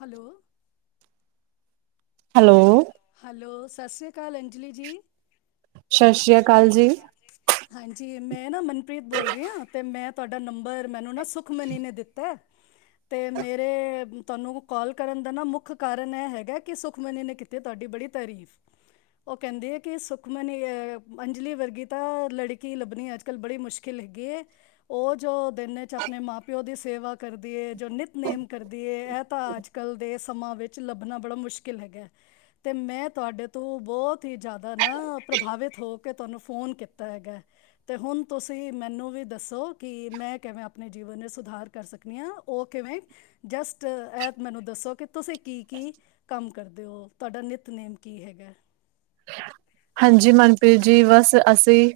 Hello. Hello. Hello ਸਤਿ ਸ਼੍ਰੀ ਅਕਾਲ ਅੰਜਲੀ ਜੀ। ਸਤਿ ਸ੍ਰੀ ਅਕਾਲ ਜੀ। ਹਾਂਜੀ। ਮੈਂ ਨਾ ਮਨਪ੍ਰੀਤ ਬੋਲ ਰੀ ਆ ਤੇ ਮੈਂ ਤੁਹਾਡਾ ਨੰਬਰ ਮੈਨੂੰ ਨਾ ਸ ਖਮਨੀ ਨੇ ਦਿੱਤਾ ਤੇ ਮੇਰੇ ਤੁਹਾਨੂੰ ਕਾਲ ਕਰਨ ਦਾ ਨਾ ਮੁੱਖ ਕਾਰਨ ਐ ਹੈਗਾ ਕਿ ਸੁਖਮਨੀ ਨੇ ਕੀਤੀ ਤੁਹਾਡੀ ਬੜੀ ਤਾਰੀਫ ਓ ਕਹਿੰਦੇ ਐ ਕੇ ਸੁਖਮਨੀ ਅਹ ਅੰਜਲੀ ਵਰਗੀ ਤਾਂ ਲੜਕੀ ਲੱਭਣੀ ਅੱਜ ਕੱਲ੍ਹ ਬੜੀ ਮੁਸ਼ਕਿਲ ਹੈਗੀ ਐ ਓ ਜੋ ਦਿਨ ਚ ਆਪਣੇ ਮਾਂ ਪਿਓ ਦੀ ਸੇਵਾ ਕਰਦੀ ਏ ਜੋ ਨਿੱਤ ਨੇਮ ਕਰਦੀ ਏ ਐ ਤਾਂ ਅੱਜ ਕੱਲ੍ਹ ਦੇ ਸਮਾਂ ਵਿੱਚ ਲੱਭਣਾ ਬੜਾ ਮੁਸ਼ਕਿਲ ਹੈਗਾ ਤੇ ਮੈਂ ਤੁਹਾਡੇ ਤੋਂ ਬਹੁਤ ਹੀ ਜਾਦਾ ਨਾ ਪ੍ਰਭਾਵਿਤ ਹੋ ਕੇ ਤੁਹਾਨੂੰ ਫੋਨ ਕੀਤਾ ਹੈਗਾ ਤੇ ਹੁਣ ਤੁਸੀਂ ਮੈਨੂੰ ਵੀ ਦੱਸੋ ਕਿ ਮੈਂ ਕਿਵੇਂ ਆਪਣੇ ਜੀਵਨ ਨੂੰ ਸੁਧਾਰ ਕਰ ਸਕਦੀ ਹਾਂ ਓ ਕਿਵੇਂ ਜਸਟ ਐ ਮੈਨੂੰ ਦੱਸੋ ਕਿ ਤੁਸੀਂ ਕੀ ਕੀ ਕੰਮ ਕਰਦੇ ਓ ਤੁਹਾਡਾ ਨਿੱਤਨੇਮ ਕੀ ਹੈਗਾ ਹਾਂਜੀ ਮਨਪ੍ਰੀਤ ਜੀ ਬਸ ਅਸੀਂ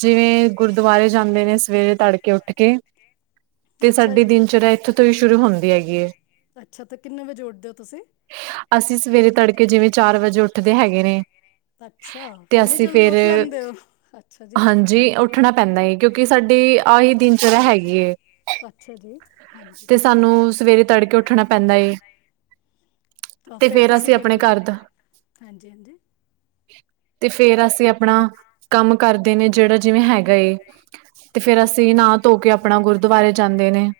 ਜਿਵੇਂ ਗੁਰਦੁਆਰੇ ਜਾਂਦੇ ਨੇ ਸਵੇਰੇ ਤੜਕੇ ਉੱਠ ਕੇ ਤੇ ਅੱਛਾ ਸਾਡੀ ਜੀ ਦਿਨ ਚੜ੍ਹਿਆ ਏਥੇ ਤੋਂ ਈ ਸ਼ੁਰੂ ਹੁੰਦੀ ਹੈਗੀ ਏ ਅੱਛਾ ਤਾਂ ਕਿੰਨੇ ਵਜੇ ਉੱਠਦੇ ਹੋ ਤੁਸੀਂ ਅਸੀਂ ਸਵੇਰੇ ਤੜਕੇ ਜਿਵੇਂ ਚਾਰ ਵਜੇ ਉੱਠਦੇ ਹੈਗੇ ਨੇ ਅੱਛਾ ਤੇ ਇੰਨੀ ਅਸੀਂ ਜਲਦੀ ਫੇਰ ਉੱਠ ਲੈਂਦੇ ਹੋ ਅੱਛਾ ਜੀ ਹਾਂਜੀ ਉੱਠਣਾ ਪੈਂਦਾ ਏ ਕਿਉਂਕਿ ਸਾਡੀ ਆਹੀ ਦਿਨ [unintelligible] ਹੈਗੀ ਏ ਅੱਛਾ ਜੀ ਹਾਂਜੀ ਤੇ ਸਾਨੂੰ ਸਵੇਰੇ ਤੜਕੇ ਉੱਠਣਾ ਪੈਂਦਾ ਏ ਤੇ ਫੇਰ ਤੁਸੀਂ ਅਸੀਂ ਕੀ ਆਪਣੇ ਕਰਦੇ ਘਰ ਦਾ ਹਾਂਜੀ-ਹਾਂਜੀ ਤੇ ਫੇਰ ਅਸੀਂ ਆਪਣਾ ਕੰਮ ਕਰਦੇ ਨੇ ਜੇੜਾ ਜਿਵੇਂ ਹੈਗਾ ਏ ਤੇ ਫੇਰ ਅਸੀਂ ਨਾ ਧੋ ਕੇ ਆਪਣਾ ਗੁਰਦੁਆਰੇ ਜਾਂਦੇ ਨੇ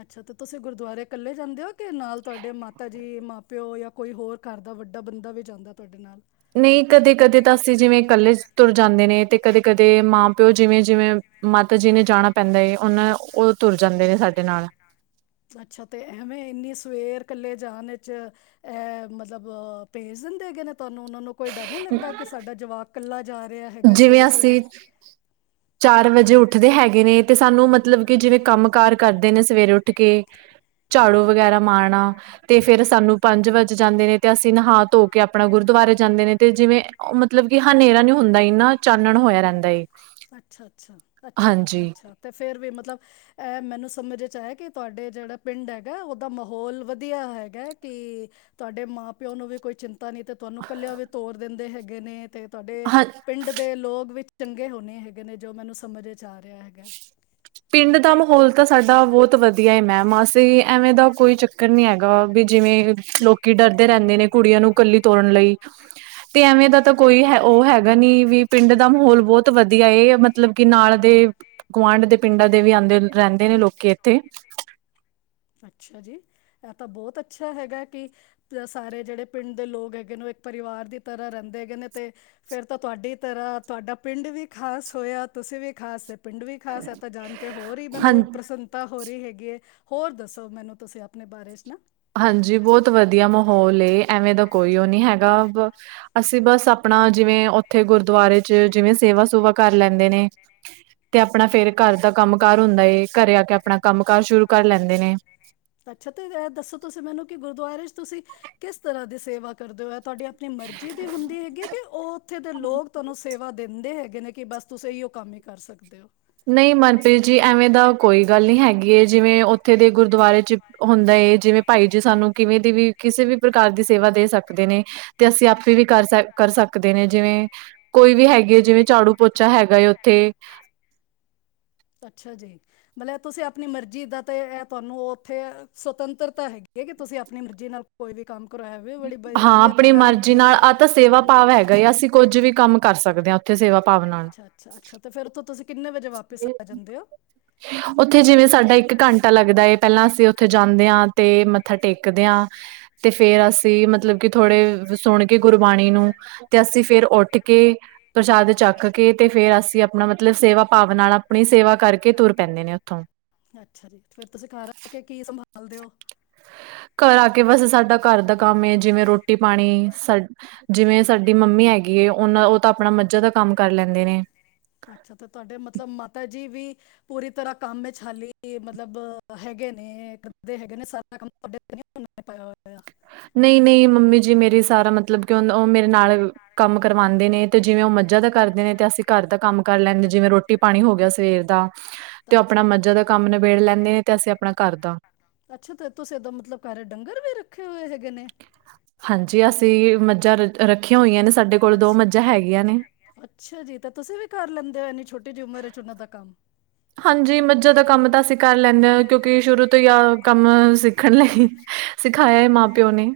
ਅੱਛਾ ਤੇ ਤੁਸੀਂ ਗੁਰਦੁਆਰੇ ਕੱਲੇ ਜਾਂਦੇ ਓ ਕਿ ਨਾਲ ਤੁਹਾਡੇ ਮਾਤਾ ਜੀ ਮਾਂ ਪਿਓ ਜਾਂ ਕੋਈ ਹੋਰ ਘਰ ਦਾ ਵੱਡਾ ਬੰਦਾ ਵੀ ਜਾਂਦਾ ਤੁਹਾਡੇ ਨਾਲ ਨਈ ਕਦੇ-ਕਦੇ ਤਾਂ ਅਸੀਂ ਜਿਵੇਂ ਇਕੱਲੇ ਤੁਰ ਜਾਂਦੇ ਨੇ ਤੇ ਕਦੇ-ਕਦੇ ਮਾਂ ਪਿਓ ਜਿਵੇਂ-ਜਿਵੇਂ ਮਾਤਾ ਜੀ ਨੇ ਜਾਣਾ ਪੈਂਦਾ ਏ ਓਨਾਂ ਓ ਤੁਰ ਜਾਂਦੇ ਨੇ ਸਾਡੇ ਨਾਲ ਅੱਛਾ ਤੇ ਐਵੇਂ ਇੰਨੀ ਸਵੇਰ ਇਕੱਲੇ ਜਾਣ ਵਿੱਚ ਐ ਮਤਲਬ ਭੇਜ ਦਿੰਦੇ ਗੇ ਨੇ ਤੋਨੂੰ ਓਨਾਂ ਨੂੰ ਕੋਈ ਡਰ ਨੀ ਲੱਗਦਾ ਕਿ ਸਾਡਾ ਜਵਾਕ ਜਾ ਰਿਹਾ ਹੈਗਾ ਜਿਵੇਂ ਸਵੇਰੇ ਸਵੇਰੇ ਅਸੀਂ, ਚਾਰ ਵਜੇ ਉੱਠਦੇ ਹੈਗੇ ਨੇ ਤੇ ਸਾਨੂੰ ਮਤਲਬ ਕਿ ਜਿਵੇਂ ਕੰਮ ਕਾਰ ਕਰਦੇ ਨੇ ਸਵੇਰੇ ਉੱਠ ਕੇ ਝਾੜੂ ਵਗੈਰਾ ਮਾਰਨਾ। ਤੇ ਫੇਰ ਸਾਨੂੰ ਪੰਜ ਵਜ ਜਾਂਦੇ ਨੇ, ਤੇ ਅਸੀਂ ਨਹਾ ਧੋ ਕੇ ਅਪਣਾ ਗੁਰਦੁਆਰੇ ਜਾਂਦੇ ਨੇ, ਤੇ ਜਿਵੇਂ ਔ ਮਤਲਬ ਕਿ ਹਨੇਰਾ ਨੀ ਹੋ ਨੇਰਾ ਤੇ ਹੁੰਦਾ ਇਨਾਂ ਚਾਨਣ ਹੋਯਾ ਲੈਂਦਾ ਏ। ਅਛਾ ਅਛਾ ਅਛਾ ਹਾਂਜੀ ਅੱਛਾ ਤੇ ਫੇਰ ਵੀ ਮਤਲਬ ਐ ਮੈਨੂੰ ਸਮਝ ਇੱਚ ਆਇਆ ਕਿ ਤੁਹਾਡੇ ਜੇੜਾ ਪਿੰਡ ਹੈਗੈ ਔਦਾ ਮਹੌਲ ਵਧੀ ਵਧੀਆ ਹੈਗੈ, ਕਿ ਤੁਹਾਡੇ ਮਾਂ ਪਿਓ ਨੂੰ ਵੀ ਕੋਈ ਚਿੰਤਾ ਨੀ ਤੇ ਤੁਵਾਨੂੰ ਕੱਲਿਆ ਵੀ ਤੋਰ ਦਿੰਦੇ ਹੈਗੇ ਨੇ, ਤੇ ਤੁਹਾਡੇ ਹਾਂ ਪਿੰਡ ਦੇ ਲੋਗ ਵਿੱ ਚੰਗੇ ਹੋਣੇ ਹੈਗੇ ਨੇ। ਜੋ ਮੈਨੂੰ ਸਮਝ ਏਚ ਆ ਰਿਆ ਹੈਗੈ। ਪਿੰਡ ਦਾ ਮਹੌਲ ਤਾਂ ਸਾਡਾ ਬੌਤ ਵਧੀਆ ਏ ਮੈਮ। ਆਸ ਤੇ ਐਵੇਂ ਦਾ ਕੋਈ ਚੱਕਰ ਨੀ ਹੈਗਾ ਬੀ ਜਿਵੇਂ ਲੋਕ ਕੀ ਡਰਦੇ ਰੈੰਦੇ ਨੇ ਕੁੜੀਆਂ ਨੂੰ ਕੱਲੀ ਤੋਰਨ ਲਈ, ਤੇ ਐਵੇਂ ਦਾ ਤਾਂ ਕੋਈ ਹੈ ਔ ਹੈਗਾ ਨੀ ਵੀ ਪਿੰਡ ਦਾ ਮਹੌਲ ਬੌਤ ਵਧੀਆ ਏ। ਮਤਲਬ ਕਿ ਨਾਲ ਦੇ ਗੁਆਂਢ ਦੇ ਪਿੰਡਾਂ ਦੇ ਵੀ ਆੰਦੇ ਰੈੰਦੇ ਨੇ ਲੋਕੀ ਐੱਥੇ। ਅੱਛਾ ਜੀ ਇਹ ਤਾਂ ਬੌਤ ਅੱਛਾ ਹੈਗਾ ਕਿ ਯਾ ਸਾਰੇ ਜੇੜੇ ਪਿੰਡ ਦੇ ਲੋਗ ਹੈਗੇ ਨੇ ਔ ਇੱਕ ਪਰਿਵਾਰ ਦੀ ਤਰ੍ਹਾਂ ਰੈੰਦੇ ਹੈਗੇ ਨੇ, ਤੇ ਫੇਰ ਤਾਂ ਤੁਹਾਡੀ ਤਰ੍ਹਾਂ ਤੁਹਾਡਾ ਪਿੰਡ ਵੀ ਖ਼ਾਸ ਹੋਯਾ ਤੁਸੀਂ ਵੀ ਖਾਸ। ਪਿੰਡ ਵੀ ਖਾਸ ਹੈ ਤਾਂ ਜਾਣ ਕੇ ਹੋਰ ਈ ਹਾਂ ਮੈਨੂੰ ਪ੍ਰਸੰਨਤਾ ਹੋ ਰੀ ਹੈਗੀ ਐਂ, ਹੋਰ ਦੱਸੋ ਮੈਨੂੰ ਤੁਸੀਂ ਆਪਣੇ ਬਾਰੇ ਚ ਨਾ? ਹਾਂਜੀ, ਬੌਤ ਵਧੀ ਦੀਆ ਮਹੌਲ ਏ, ਐਵੇਂ ਤਾਂ ਕੋਈ ਓਹ ਨੀ ਹੈਗ ਗਾ, ਬ ਅਸੀਂ ਬਸ ਅਪਣਾ ਜਿਵੇਂ ਔਥੇ ਗੁਰਦੁਆਰੇ ਚ ਜਿਵੇਂ ਸੇਵਾ ਸੂਵਾ ਕਰ ਲੈਂਦੇ ਨੇ। ਤੇ ਅਪਣਾ ਫੇਰ ਘਰ ਦਾ ਕੰਮ ਕਾਰ ਹੁੰਦਾ ਏ, ਘਰੇ ਆ ਕੇ ਅਪਣਾ ਕੰਮ ਕਾਰ ਸ਼ੁਰੂ ਕਰ ਲੈਂਦੇ ਨੇ। ਅੱਛਾ ਤੇ ਇਹ ਦੱਸੋ ਤੁਸੀਂ ਮੈਨੂੰ ਕਿ ਗੁਰਦੁਆਰੇ ਚ ਤੁਸੀਂ ਕਿਸ ਤਰ੍ਹਾਂ ਦੀ ਸੇਵਾ ਕਰਦੇ ਔ? ਐ ਤੁਹਾਡੀ ਅਪਣੀ ਮਰਜ਼ੀ ਦੀ ਹੁੰਦੀ ਹੈਗੀ ਕਿ ਓਹ ਉੱਥੇ ਦੇ ਲੋਗ ਤੁਹਾਨੂੰ ਸ ਸੇਵਾ ਦਿੰਦੇ ਹੈਗੇ ਨੇ, ਕਿ ਬਸ ਤੁਸੀਂ ਐਈਓ ਕੰਮ ਈ ਕਰ ਸਕਦੇ ਹੋ। ਨਹੀਂ ਮਨਪ੍ਰੀਤ ਜੀ ਐਵੇਂ ਦਾ ਕੋਈ ਗੱਲ ਨੀ ਹੈਗੀ ਏ, ਜਿਵੇਂ ਔਥੇ ਦੇ ਗੁ ਗੁਰਦੁਆਰੇ ਚ ਹੁੰਦਾ ਏ, ਜਿਵੇਂ ਭਾਈ ਜੀ ਸਾਨੂੰ ਕਿਵੇਂ ਦੀ ਵੀ ਕਿਸੇ ਵੀ ਪ੍ਰਕਾਰ ਦੀ ਸੇਵਾ ਦੇ ਸਕਦੇ ਨੇ, ਤੇ ਅਸੀਂ ਅਪ ਤੇ ਵੀ ਕਰ ਸਕ ਕਰ ਸਕਦੇ ਨੇ ਜਿਵੇਂ ਕੋਈ ਵੀ ਹੈਗੀ ਏ ਜਿਵੇਂ ਝਾੜੂ ਪੋਚਾ ਹੈਗਾ ਏ ਔਥੇ। ਅੱਛਾ ਜੀ, ਮਲੇ ਤੁਸੀਂ ਅਪਣੀ ਮਰਜ਼ੀ ਦਾ ਤੇ ਐ ਤੁਹਾਨੂੰ ਔਥੇ ਸੁਵਤੰਤਰਤਾ ਹੈਗੀ ਏ, ਕਿ ਤੁਸੀਂ ਅਪਣੀ ਮਰਜ਼ੀ ਨਾਲ ਕੋਈ ਵੀ ਕੰਮ ਕਰਵਾਇਆ ਵੇ ਬੜੀ ਬਈ ਹਾਂ ਵਧੀਆ ਆਪਣੀ ਗੱਲ ਹੈਗੀ ਮਰਜ਼ੀ ਏ। ਨਾਲ ਆਹ ਤਾਂ ਸੇਵਾ ਭਾਵ ਹੈਗਾ ਏ ਅਸੀਂ ਕੁੱਝ ਵੀ ਕੰਮ ਕਰ ਸਕ ਕਦੇਆਂ। ਅੱਛਾ ਅੱਛਾ ਅੱਛਾ, ਤੇ ਫੇਰ ਉੱਥੋਂ ਤੁਸੀਂ ਕਿੰਨੇ ਵਜੇ ਵਾਪਿਸ ਆ ਜਾਂਦੇ ਹੋ? ਉੱਥੇ ਜਿਵੇਂ ਸਾਡਾ ਇੱਕ ਘੰਟਾ ਲੱਗਦਾ ਏ, ਪਹਿਲਾਂ ਅਸੀਂ ਉੱਥੇ ਜਾਂਣੇ ਆਂ, ਤੇ ਮਤ ਮੱਥਾ ਟੇਕਦਿਆਂ ਤੇ ਫੇਰ ਅਸੀਂ ਮਤਲਬ ਕਿ ਥੋੜੇ ਸੁਣ ਕੇ ਗੁਰਬਾਣੀ ਨੂੰ ਤੇ ਅਸੀਂ ਫੇਰ ਉੱਠ ਕੇ ਪ੍ਰਸ਼ਾਦ ਚੱਕ ਕੇ ਤੇ ਫੇਰ ਅਸੀਂ ਆਪਣਾ ਮਤਲਬ ਸੇਵਾ ਭਾਵ ਨਾਲ ਆਪਣੀ ਸੇਵਾ ਕਰ ਅੱਛਾ। ਜੀ ਫਿਰ ਤੁਸੀਂ ਘਰ ਆ ਕੇ ਕੀ ਸੰਬਾਲ। ਬਲ ਦਿਓ। ਘਰ ਆ ਕੇ, ਬਸ ਸਾਡਾ ਘਰ ਦਾ ਕੰਮ ਏ। ਜਿਵੇਂ, ਰੋਟੀ ਪਾਣੀ ਸਰ ਜਿਵੇਂ ਸਾਡੀ ਮੰਮੀ ਹੈਗੀ ਏ, ਉਹ ਤਾਂ ਆਪਣਾ ਮੱਝਾਂ ਦਾ ਕੰਮ ਕਰ ਲੈਂਦੇ ਨੇ। ਅੱਛਾ ਤੇ ਤੁਹਾਡੇ ਮਤਲਬ ਮਾਤਾ ਜੀ ਵੀ ਪੂਰੀ ਤਰ੍ਹਾਂ ਕੰਮ ਵਿੱਚ ਹਾਲੀ ਮਤਲਬ ਹੈਗੇ ਨੇ, ਕਰਦੇ ਹੈਗੇ ਨੇ ਸਾਰਾ ਕੰਮ ਤੁਹਾਡੇ 'ਤੇ ਨਹੀਂ ਪਾਇਆ ਹੋਇਆ। ਨਹੀਂ, ਨਹੀਂ ਮੰਮੀ ਜੀ ਮੇਰੀ ਸਾਰਾ ਮਤਲਬ ਕਿ, ਉਹ ਮੇਰੇ ਨਾਲ ਕੰਮ ਕਰਵਾਉਂਦੇ ਨੇ, ਤੇ ਜਿਵੇਂ ਉਹ ਮੱਝਾ ਦਾ ਕਰਦੇ ਨੇ ਤੇ, ਅਸੀਂ ਘਰ ਦਾ ਕੰਮ ਕਰ ਲੈਂਦੇ ਜਿਵੇਂ ਰੋਟੀ ਰੋਟੀ ਪਾਣੀ ਹੋ ਗਿਆ। ਸਵੇਰ ਦਾ ਤੇ ਉਹ ਅੱਛਾ ਆਪਣਾ ਮੱਜਾਂ ਦਾ ਕੰਮ ਨਿਬੇੜ ਲੈਂਣੇ ਨੇ, ਤੇ ਅਸੀਂ ਆਪਣਾ ਘਰ ਦਾ। ਅੱਛਾ ਤੇ ਤੁਸੀਂ ਤਾਂ ਮਤਲਬ ਘਰ ਡੰਗਰ ਵੀ ਰੱਖੇ ਹੋਏ ਹੈਗੇ ਨੇ ਹਾਂਜੀ, ਅਸੀਂ ਮੱਝਾਂ ਰੱਖੀਆਂ ਹੋਈਆਂ ਨੇ, ਸਾਡੇ ਕੋਲ ਦੋ ਅੱਛਾ ਮੱਝਾਂ ਹੈਗੀਆਂ ਨੇ। ਅੱਛਾ ਜੀ ਚੁਣਾ ਦਾ ਕੰਮ ਹਾਂਜੀ, ਮੱਝਾ ਦਾ ਕੰਮ ਤਾਂ ਅਸੀਂ ਕਰ ਲੈਂਦੇ ਹਾਂ, ਕਿਉਂਕਿ ਸ਼ੁਰੂ ਤੋਂ ਹੀ ਆ ਕੰਮ ਸੀ। ਖਣ ਲਈ ਸਿਖਾਇਆ ਹੈ। ਮਾਂ ਪਿਓ ਨੇ,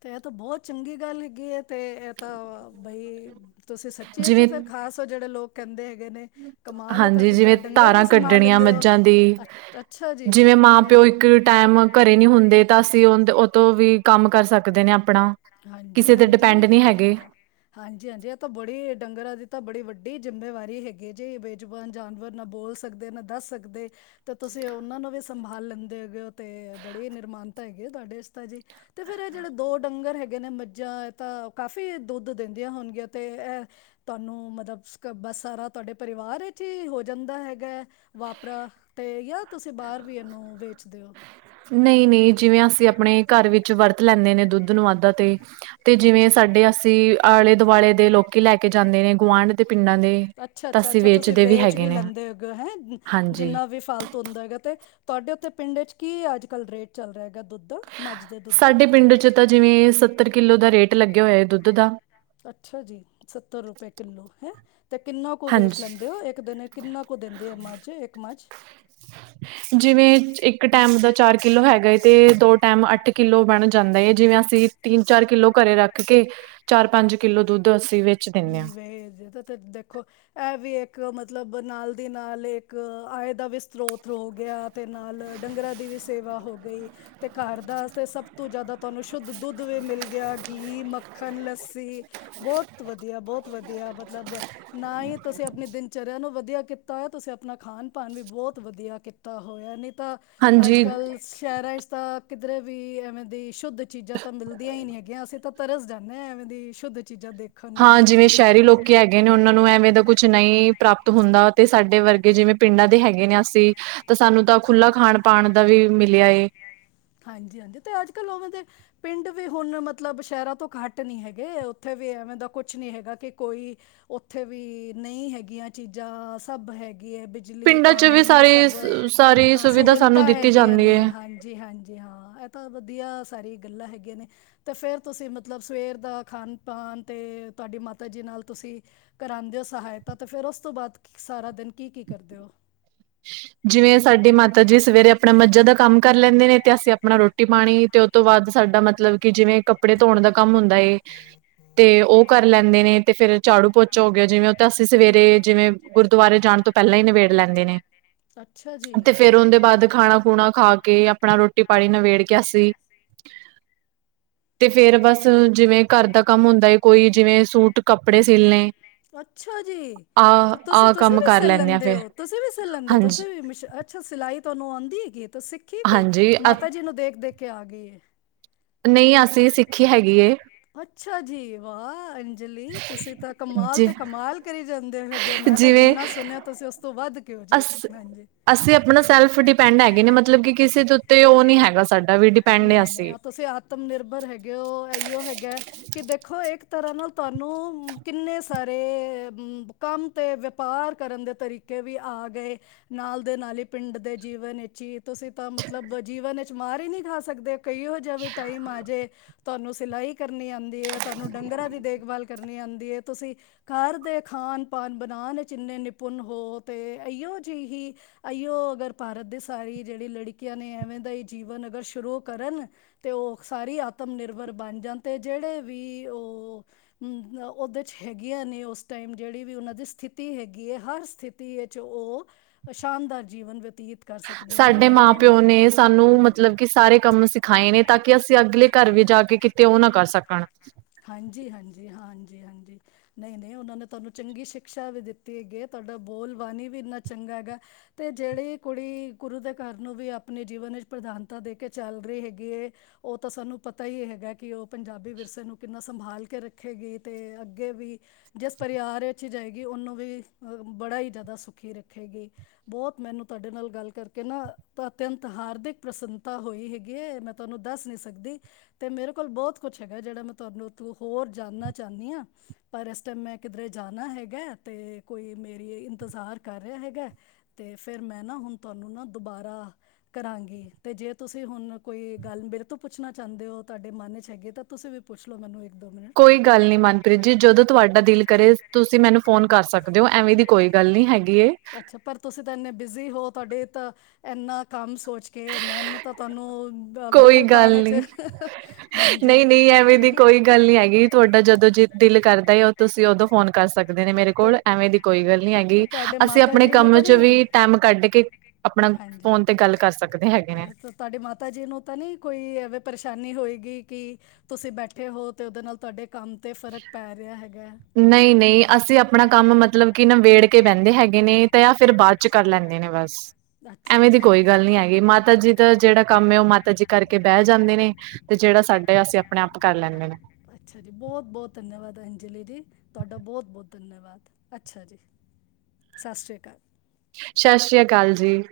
ਤੇ ਇਹ ਤਾਂ ਬਹੁਤ ਚੰਗੀ ਗੱਲ ਹੈਗੀ ਹੈ, ਤੇ ਇਹ ਤਾਂ ਬਈ। ਤੁਸੀਂ ਸੱਚੀ ਅਚ ਜਿਵੇਂ ਫਿਰ ਖ਼ਾਸ ਹੋ, ਜਿਹੜੇ ਲੋਕ ਕਹਿੰਦੇ ਹੈ ਹੈਗੇ ਨੇ ਕਮਾਲ ਹਾਂਜੀ, ਤੁਹਾਡੀ ਜਿਵੇਂ ਤਾਂ ਡੰਗਰ ਧਾਰਾਂ ਵੀ ਸੰਭਾਲ ਕੱਢਣੀਆਂ ਲੈਂਦੇ ਹੋ ਮੱਝਾਂ ਦੀ, ਅੱ ਅੱਛਾ ਜੀ ਜਿਵੇਂ ਮਾਂ ਪਿਓ ਇੱਕ ਟੈਮ ਘਰੇ ਨੀ ਵਾਹ। ਹੁੰਦੇ, ਤਾਂ ਅਸੀਂ ਉਨ ਉਤੋਂ ਵੀ ਕੰਮ ਕਰ ਸਕਦੇ ਨੇ, ਆਪ ਹਾਂਜੀ, ਹਾਂਜੀ, ਹਾਂ, ਹਾਂਜੀ, ਹਾਂਜੀ ਇਹ ਤਾਂ ਬੜੀ ਡੰਗਰਾਂ ਦੀ ਤਾਂ ਬੜੀ ਵੱਡੀ ਜ਼ਿੰਮੇਵਾਰੀ ਹੈਗੀ ਜੇ, ਬੇਜੁਬਾਨ ਜਾਨਵਰ ਨਾ ਬੋਲ ਸਕਦੇ ਨਾ, ਦੱਸ ਸਕਦੇ ਤੇ, ਤੁਸੀਂ ਉਹਨਾਂ ਨੂੰ ਵੀ ਸੰਭਾਲ ਲੈਂਦੇ ਹੈਗੇ ਹੋ ਤੇ, ਬੜੀ ਨਿਰਮਾਨਤਾ ਹੈਗੀ ਹੈ। ਤੁਹਾਡੇ ਚ ਤਾਂ ਜੀ ਤੇ ਫੇਿਰ ਇਹ ਜਿਹੜੇ ਦੋ ਡੰਗਰ ਹੈਗੇ। ਹੈਗੇ ਨੇ, ਮੱਝਾਂ ਇਹ ਤਾਂ ਕਾਫ਼ੀ ਦੁੱਧ ਦਿੰਦੀਆਂ ਹੋਣਗੀਆਂ, ਤੇ ਇਹ ਤੁਹਾਨੂੰ ਮਤਲਬ ਬਸ ਸਾਰਾ ਤੁਹਾਡੇ ਪਰਿਵਾਰ ਵਿੱਚ ਹੀ ਹੋ ਜਾਂਦਾ ਹੈਗਾ ਹੈ। ਵਾਪਰਾ ਤੇ ਜਾਂ ਤੁਸੀਂ ਬਾਹਰ ਵੀ ਇਹਨੂੰ ਵੇਚਦੇ ਹੋ ਨਹੀਂ, ਨਹੀਂ ਜਿਵੇਂ ਅਸੀਂ ਆਪਣੇ ਘਰ ਵਿੱਚ ਵਰਤ ਲੈਂਣੇ ਨੇ ਦੁੱਧ ਧੁਨਵਾਦਾ ਤੇ ਅੱਛਾ ਜਿਵੇਂ ਸਾਡੇ ਆਲੇ ਦੁਆਲੇ ਦੇ ਲੋਕੀ ਲੈ ਕੇ ਜਾਂਦੇ ਨੇ ਗੁਆਂਢ ਦੇ ਪਿੰਡਾਂ ਦੇ ਅੱਛਾ, ਅੱਛਾ, ਅੱਛਾ ਅੱਛਾ ਤੁਸੀਂ ਵੇਚ ਵੀ ਲੈਂਦੇ ਹੈਗੇ ਓ ਹਾਂਜੀ ਜਿੰਨਾ ਵੀ ਫਾਲ ਹੁੰਦਾ ਹੈਗਾ ਤੇ, ਤੁਹਾਡੇ ਉੱਥੇ ਪਿੰਡ ਚ ਕੀ ਅੱਜ ਕੱਲ੍ਹ ਰੇਟ ਚੱਲ ਰਿਹਾ ਹੈਗਾ। ਦੁੱਧ ਦਾ ਮੱਝ ਦੇ ਦੁੱਧ ਦਾ ਸਾਡੇ ਪਿੰਡ ਚ ਤਾਂ, ਜਿਵੇਂ ਸੱਤਰ ਕਿੱਲੋ। ਦਾ ਰੇਟ ਲਗਿਆ ਹੋਇਆ ਏ ਦੁੱਧ ਦਾ ਅੱਛਾ, ਜੀ ਸੱਤਰ ਰੁਪਏ ਕਿੱਲੋ ਹੈਂ। ਤੇ ਕਿੰਨਾ ਕੁ ਵੇਚ ਹਾਂਜੀ, ਲੈਂਦੇ ਹੋ ਇੱਕ ਦਿਨ ਕਿੰਨਾ ਕੁ ਦਿੰਦੇ ਹੈ ਮੱਝ ਇੱਕ ਮੱਝ ਜਿਵੇਂ ਇੱਕ ਟੈਮ ਦਾ ਚਾਰ ਕਿਲੋ ਹੈਗਾ ਤੇ ਦੋ ਟੈਮ ਅੱਠ ਕਿੱਲੋ ਬਣ ਜਾਂਦਾ ਹੈ ਜਿਵੇਂ ਅਸੀਂ ਤਿੰਨ ਚਾਰ ਕਿੱਲੋ ਘਰੇ ਰੱਖ ਕੇ ਚਾਰ ਪੰਜ ਕਿੱਲੋ ਦੁੱਧ ਵੇਚ ਦਿੰਦੇ ਹਾਂ ਹਮ ਵੇਚ ਦੇਨੇ ਅਤੇ ਦੇਖੋ ਇਹ ਵੀ ਇੱਕ ਮਤਲਬ ਨਾਲ ਦੀ ਨਾਲ ਇੱਕ ਆਏ ਦਾ ਵੀ ਸਰੋਤ ਹੋ ਗਿਆ ਅਤੇ ਨਾਲ ਡੰਗਰਾਂ ਦੀ ਵੀ ਸੇਵਾ ਹੋ ਗਈ ਅਤੇ ਘਰ ਦਾਸਤੇ ਸਭ ਤੋਂ ਜ਼ਿਆਦਾ ਤੁਹਾਨੂੰ ਸ਼ੁੱਧ ਦੁੱਧ ਵੀ ਮਿਲ ਗਿਆ ਘੀ ਮੱਖਣ ਲੱਸੀ ਬਹੁਤ ਬਹੁਤ ਵਧੀਆ ਬਹੁਤ ਵਧੀਆ ਮਤਲਬ ਨਾ ਹੀ ਤੁਸੀਂ ਆਪਣੀ ਦਿਨਚਰਿਆ ਨੂੰ ਵਧੀਆ ਕੀਤਾ ਹੋ ਤੁਸੀਂ ਆਪਣਾ ਖਾਣ ਪਣ ਵੀ ਬਹੁਤ ਵਧੀਆ ਕੀਤਾ ਹੋਇਆ ਨੇ ਤਾਂ ਅੱਜ ਹਾਂਜੀ ਕੱਲ੍ਹ ਸ਼ਹਿਰਾਂ 'ਚ ਤਾਂ ਕਿਧਰੇ ਵੀ ਐਵੇਂ ਦੀ ਸ਼ੁੱਧ ਚੀਜ਼ਾਂ ਤਾਂ ਮਿਲਦੀਆਂ ਹੀ ਨਹੀਂ ਹੈਗੀਆਂ ਅਸੀਂ ਤਾਂ ਤਰਸ ਜਾਂਦੇ ਹਾਂ ਐਵੇਂ ਦੀ ਸ਼ੁੱਧ ਚੀਜ਼ਾਂ ਦੇ ਹਾਂ ਜਿਵੇਂ ਸ਼ਹਿਰੀ ਲੋਕੀ ਹੈਗੇ ਨੇ ਉਹਨਾਂ ਨੂੰ ਐਵੇਂ ਦਾ ਕੁਛ ਨਹੀਂ ਪ੍ਰਾਪਤ ਹੁੰਦਾ ਤੇ ਸਾਡੇ ਵਰਗੇ ਜਿਵੇਂ ਪਿੰਡਾਂ ਦੇ ਹੈਗੇ ਨੇ ਅਸੀਂ ਤਾਂ ਸਾਨੂੰ ਤਾਂ ਖੁੱਲ੍ਹਾ ਖਾਣ ਪਾਣ ਦਾ ਵੀ ਮਿਲਿਆ ਏ ਹਾਂਜੀ ਹਾਂਜੀ ਤੇ ਅੱਜ ਕੱਲ ਉਵੇਂ ਦੇ ਪਿੰਡ ਵੀ ਹੁਣ ਮਤਲਬ ਸ਼ਹਿਰਾਂ ਤੋਂ ਘੱਟ ਨੀ ਹੈਗੇ ਉੱਥੇ ਵੀ ਐਵੇਂ ਦਾ ਕੁਛ ਨੀ ਹੈਗਾ ਕਿ ਕੋਈ ਉੱਥੇ ਵੀ ਨਹੀਂ ਹੈਗੀਆਂ ਚੀਜ਼ਾਂ ਸਭ ਹੈ ਹੈਗੀ ਹੈ ਬਿਜਲੀ ਪਿੰਡਾਂ ਚ ਵੀ ਪਾਣੀ ਸਾਰੀ ਸਭ ਸਾਰੀ ਹਾਂ ਸੁਵਿਧਾ ਸਾਨੂੰ ਸਹੂਲਤਾਂ ਦਿੱਤੀ ਹੈਗੀਆਂ ਜਾਂਦੀ ਨੇ ਹੈ ਹਾਂਜੀ ਹਾਂਜੀ ਇਹ ਤਾਂ ਵਧੀਆ ਸਾਰੀ ਗੱਲਾਂ ਹੈਗੀਆਂ ਨੇ ਤੇ ਫੇਰ ਤੁਸੀਂ ਮਤਲਬ ਸਵੇਰ ਦਾ ਖਾਾਨ ਪਾਨ ਤੇ ਤੁਹਾਡੀ ਮਾਤਾ ਜੀ ਨਾਲ ਤੁਸੀਂ ਕਰਾਉਂਦੇ ਹੋ ਸਹਾਇਤਾ ਤੇ ਫਿਰ ਉਸ ਤੋਂ ਬਾਅਦ ਸਾਰਾ ਦਿਨ ਕੀ ਕੀ ਕਰਦੇ ਹੋ ਜਿਵੇਂ ਸਾਡੀ ਮਾਤਾ ਜੀ ਸਵੇਰੇ ਆਪਣਾ ਮੱਝਾਂ ਦਾ ਕੰਮ ਕਰ ਲੈਂਦੇ ਨੇ ਤੇ ਅਸੀਂ ਆਪਣਾ ਰੋਟੀ ਪਾਣੀ ਤੇ ਉਹ ਤੋਂ ਬਾਅਦ ਸਾਡਾ ਮਤਲਬ ਕਿ ਜਿਵੇਂ ਕੱਪੜੇ ਧੋਣ ਦਾ ਕੰਮ ਹੁੰਦਾ ਏ ਤੇ ਉਹ ਕਰ ਲੈਂਦੇ ਨੇ ਤੇ ਫੇਰ ਝਾੜੂ ਪੋਚ ਚਾ ਹੋ ਗਿਆ ਜਿਵੇਂ ਉਹ ਤਾਂ ਅਸੀਂ ਸਵੇਰੇ ਜਿਵੇਂ ਗੁਰਦੁਆਰੇ ਜਾਣ ਤੋਂ ਪਹਿਲਾਂ ਹੀ ਨਿਬੇੜ ਲੈਂਦੇ ਨੇ ਅੱਛਾ ਜੀ ਤੇ ਫੇਿਰ ਉਹਦੇ ਬਾਅਦ ਖਾਣਾ ਖੂਣਾ ਖਾ ਕੇ ਆਪਣਾ ਰੋਟੀ ਪਾਣੀ ਨਿਵੇੇੜ ਕੇ ਅਸੀਂ ਤੇ ਅੱਛਾ ਜੀ ਆਹ ਤੇ ਤੁਸੀ ਆਹ ਤੁਸੀਂ ਕੰਮ ਵੀ ਕਰ ਸਿੱਲ ਆ ਲੈਂਦੇ ਫੇਰ ਹੋ ਤੁਸੀਂ ਵੀ ਲੈਂਦੇ ਤੁਸੀਂ ਹਾਂਜੀ ਵੀ ਅੱਛਾ ਸਿਲਾਈ ਤੁਹਾਨੂੰ ਆਉਂਦੀ ਦੀ ਗ ਸਿੱਖੀ ਕਿ ਹਾਂਜੀ ਮਾਤਾ ਜੀ ਨੂੰ ਦੇਖ ਦੇਖ ਕੇ ਆ ਗਈ ਨਹੀਂ ਅਸੀਂ ਸਿੱਖੀ ਹੈਗੀ ਏ ਅੱਛਾ ਜੀ ਵਾਹ [unintelligible] ਤੁਸੀਂ ਤਾਂ ਕਮਾਲ ਜ ਤੇ ਕਮਾਲ ਕਰੀ ਜਾਂਦੀ ਗੇ ਹੋ ਮੈਂ ਤਾਂ ਜਿਵੇਂ ਜਿੰਨਾ ਸੁਣਿਆ ਤੁਸੀਂ ਉਸ ਤੋਂ ਵੱਧ [unintelligible] ਹ ਅਸ ਅਸੀਂ ਆਪਣਾ ਸੈਲਫ ਡਿਪੈਂਡ ਹੈਗੇ ਨੇ ਮਤਲਬ ਕਿ ਕਿਸੇ ਦੇ ਉੱਤੇ ਉਹ ਨੀ ਹੈਗਾ ਸਾਡਾ ਵੀ ਡਿਪੈਂਡ ਨਹੀਂ ਅਸੀਂ ਨਹੀਂ ਤੁਸੀਂ ਆਤਮ ਨਿਰਭਰ ਹੈਗੇ ਇਓ ਹੈ ਕਿ ਦੇਖੋ ਤਰ੍ਹਾਂ ਨਾਲ ਤੁਹਾਨੂੰ ਕਿੰਨੇ ਸਾਰੇ ਕੰਮ ਅਤੇ ਵਪਾਰ ਕਰਨ ਦੇ ਤਰੀਕੇ ਵੀ ਆ ਗਏ ਨਾਲ ਦੇ ਨਾਲ ਹੀ ਪਿੰਡ ਦੇ ਜੀਵਨ ਵਿੱਚ ਹੀ ਤੁਸੀਂ ਤਾਂ ਮਤਲਬ ਜੀਵਨ ਵਿੱਚ ਮਾਰ ਹੀ ਨਹੀਂ ਖਾ ਸਕਦੇ ਕਈਹੋ ਜਾਵੇ ਟਾਈਮ ਆ ਜੇ ਤੁਹਾਨੂੰ ਸਿਲਾਈ ਕਰਨੀ ਆਉਂਦੀ ਹੈ ਤੁਹਾਨੂੰ ਡੰਗਰਾਂ ਦੀ ਦੇਖਭਾਲ ਕਰਨੀ ਆਉਂਦੀ ਹੈ ਤੁਸੀਂ ਘਰ ਦੇ ਖਾਨ ਪਾਨ ਬਣਾਉਣ ਜਿੰਨੇ ਨਿਪੁੰਨ ਹੋ ਤੇ ਇਹੀਓ ਜਿਹੀ ਹੀ ਇਈਓ ਅਗਰ ਭਾਰਤ ਦੀ ਸਾਰੀ ਜਿਹੜੀ ਲੜਕੀਆਂ ਨੇ ਐਵੇਂ ਦਾ ਹੀ ਜੀਵਨ ਅਗਰ ਸ਼ੁਰੂ ਕਰਨ ਤੇ ਉਹ ਸਾਰੀ ਆਤਮ ਨਿਰਭਰ ਬਣ ਜਾਣ ਤੇ ਜਿਹੜੇ ਵੀ ਉਹਮ ਉਹਦੇ। ਹੈਗੀਆਂ ਨੇ ਉਸ ਟਾਈਮ ਜਿਹੜੀ ਵੀ ਉਹਨਾਂ ਦੀ ਸਥਿਤੀ ਹੈਗੀ ਹੈ ਹਰ ਸਥਿਤੀ ਵਿੱਚ ਉਹ ਸ਼ਾਨਦਾਰ ਜੀਵਨ ਬਤੀਤ ਕਰ ਸਕਦੀਆਂ ਨੇ ਸਾਡੇ ਇਹ ਮਾਂ ਮੈਨੂੰ ਪਿਓ ਲੱਗਦਾ ਨੇ ਸਾਨੂੰ ਹੂੰ ਮਤਲਬ ਕਿ ਸਾਰੇ ਕੰਮ ਸਿਖਾਏ ਨੇ ਤਾਂ ਕਿ ਅਸੀਂ ਅਗਲੇ ਘਰ ਵੀ ਜਾ ਕੇ ਕਿਤੇ ਉਹ ਨਾ ਕਰ ਸਕਣ ਹਾਂਜੀ ਹਾਂਜੀ ਹਾਂਜੀ ਹਾਂਜੀ ਨਹੀਂ ਨਹੀਂ ਉਹਨਾਂ ਨੇ ਤੁਹਾਨੂੰ ਚੰਗੀ ਸ਼ਿਕਸ਼ਾ ਵੀ ਦਿੱਤੀ ਹੈਗੀ ਹੈ ਤੁਹਾਡਾ ਬੋਲ ਬਾਣੀ ਵੀ ਇੰਨਾ ਚੰਗਾ ਹੈਗਾ ਤੇ ਜਿਹੜੀ ਕੁੜੀ ਗੁਰੂ ਦੇ ਘਰ ਨੂੰ ਵੀ ਆਪਣੇ ਜੀਵਨ ਵਿੱਚ ਪ੍ਰਧਾਨਤਾ ਦੇ ਕੇ ਚੱਲ ਰਹੀ ਹੈਗੀ ਉਹ ਤਾਂ ਸਾਨੂੰ ਪਤਾ ਹੀ ਹੈਗਾ ਕਿ ਉਹ ਪੰਜਾਬੀ ਵਿਰਸੇ ਨੂੰ ਸੰਭਾਲ ਕੇ ਰੱਖੇਗੀ ਤੇ ਅੱਗੇ ਵੀ ਜਿਸ ਪਰਿਵਾਰ ਵਿੱਚ ਜਾਏਗੀ ਉਹਨੂੰ ਵੀ ਬੜਾ ਹੀ ਜ਼ਿਆਦਾ ਸੁਖੀ ਰੱਖੇਗੀ ਬਹੁਤ ਮੈਨੂੰ ਤੁਹਾਡੇ ਨਾਲ ਗੱਲ ਕਰਕੇ ਨਾ ਅਤਿਅੰਤ ਹਾਰਦਿਕ ਪ੍ਰਸੰਨਤਾ ਹੋਈ ਹੈਗੀ ਹੈ। ਮੈਂ ਤੁਹਾਨੂੰ ਦੱਸ ਨਹੀਂ ਸਕਦੀ ਤੇ ਮੇਰੇ ਕੋਲ ਬਹੁਤ ਕੁਛ ਹੈਗਾ। ਜਿਹੜਾ ਮ ਤੁਹਾਨੂੰ ਤ ਹੋਰ ਜਾਣਨਾ ਚਾਹੁੰਦੀ ਹਾਂ। ਪਰ ਇਸ ਟਾਈਮ ਮੈਂ ਕਿਧਰੇ ਜਾਣਾ ਹੈਗਾ। ਤੇ ਕੋਈ ਮੇਰੀ ਇੰਤਜ਼ਾਰ ਕਰ ਰਿਹਾ ਹੈਗਾ। ਤੇ ਫੇਰ ਮੈਂ ਨਾ ਹੁਣ ਤੁਹਾਨੂੰ ਨਾ ਦੁਬਾਰਾ ਕਰਾਂਗੀ। ਤੇ ਜੇ ਤੁਸੀਂ ਹੁਣ ਕੋਈ ਗੱਲ ਮੇਰੇ ਤੋਂ ਪੁੱਛਣਾ ਚਾਹੁੰਦੇ ਹੋ। ਤੁਹਾਡੇ ਮਨ 'ਚ ਹੈਗੀ ਤਾਂ ਤੁਸੀਂ ਵੀ ਪੁਛ ਲੋ ਮੈਨੂੰ ਮਿੰਟ ਕੋਈ ਗੱਲ ਨਹੀਂ ਮਨਪ੍ਰੀਤ ਜੀ, ਜਦੋਂ ਤੁਹਾਡਾ ਦਿਲ ਕਰੇ। ਤੁਸੀਂ ਮੈਨੂੰ ਫੋਨ ਕਰ ਸਕਦੇ ਹੋ। ਐਵੇਂ ਦੀ ਕੋਈ ਗੱਲ ਨਹੀਂ ਹੈਗੀ। ਅੱਛਾ। ਪਰ ਤੁਸੀਂ ਤਾਂ ਇੰਨੇ ਬਿਜ਼ੀ ਹੋ, ਤੁਹਾਡੇ ਤਾਂ ਇੰਨਾ ਕੰਮ ਸੋਚ ਕੇ ਮੈਨੂੰ ਤਾਂ ਤੁਹਾਨੂੰ ਅ ਕੋਈ ਦਖ਼ਲ ਗੱਲ ਪਾਣੇ 'ਚ ਨੀ। ਹਾਂਜੀ ਨਹੀਂ- ਨਹੀਂ ਐਵੇਂ ਦੀ ਕੋਈ ਗੱਲ ਨੀ ਹੈਗੀ। ਤੁਹਾਡਾ ਜਦੋਂ ਜ ਦਿਲ ਕਰਦਾ ਤੁਸੀਂ ਉਦੋਂ ਫੋਨ ਕਰ ਸਕਦੇ ਦੇ ਨੇ ਮੇਰੇ ਤੇ ਕੋਲ ਐਵੇਂ ਦੀ ਕੋਈ ਗੱਲ ਨੀ ਤੇ ਹੈਗੀ। ਤੁਹਾਡੇ ਅਸੀਂ ਮਾਤਾ ਆਪਣੇ ਜੀ ਨੂੰ ਕੰਮ ਤਾਂ ਚ ਵੀ ਨਹੀਂ ਟੈਮ ਕੱਢ ਕੇ ਆਪਣਾ ਹਾਂਜੀ ਫੋਨ ਤੇ ਗੱਲ ਕਰ ਸਕਦੇ ਹੈਗੇ ਨੇ ਤੇ ਤੁਹਾਡੇ ਮਾਤਾ ਜੀ ਨੂੰ ਤਾਂ ਨਹੀਂ ਕੋਈ ਐਵੇਂ ਪਰੇਸ਼ਾਨੀ ਹੋਏਗੀ। ਕਿ ਤੁਸੀਂ ਬੈਠੇ ਹੋ ਤੇ ਉਹਦੇ ਨਾਲ ਤੁਹਾਡੇ ਕੰਮ ਤੇ ਫਰਕ ਪੈ ਰਿਹਾ ਹੈਗਾ। ਨਹੀਂ -ਨਹੀਂ ਆਪਣਾ ਕੰਮ ਮਤਲਬ ਕਿ ਨਵੇੜ ਕੇ ਬਹਿੰਦੇ ਹੈਗੇ ਨੇ ਤਾਂ ਜਾਂ ਫਿਰ ਬਾਅਦ ਚ ਕਰ ਲੈਂਦੇ ਨੇ ਬਸ। ਅੱਛਾ- ਐਵੇਂ ਦੀ ਅੱਛਾ ਕੋਈ ਗੱਲ ਹੈਗੀ ਨੀ ਮਾਤਾ ਜੀ ਦਾ ਕੰਮ ਏ ਉਹ ਜਿਹੜਾ ਮਾਤਾ ਜੀ ਕਰਕੇ ਕਰ ਬ ਬਹਿ ਨੇ ਜਾਂਦੇ। ਤੇ ਜਿਹੜਾ ਜ ਸਾਡ ਸਾਡੇ ਅਸੀਂ ਆਪ ਆਪਣੇ ਕਰ ਲੈਂਦੇ ਨੇ ਲ ਜੀ ਬਤ ਧੰਨਵਾਦ ਅੰਜਲੀ ਜੀ, ਤੁਹਾਡਾ ਬਹੁਤ -ਬਹੁਤ ਧੰਨਵਾਦ। ਅੱਛਾ ਜੀ, ਸਤਿ ਸ਼੍ਰੀ ਅਕਾਲ। ਸਤਿ ਸ੍ਰੀ ਅਕਾਲ ਜੀ।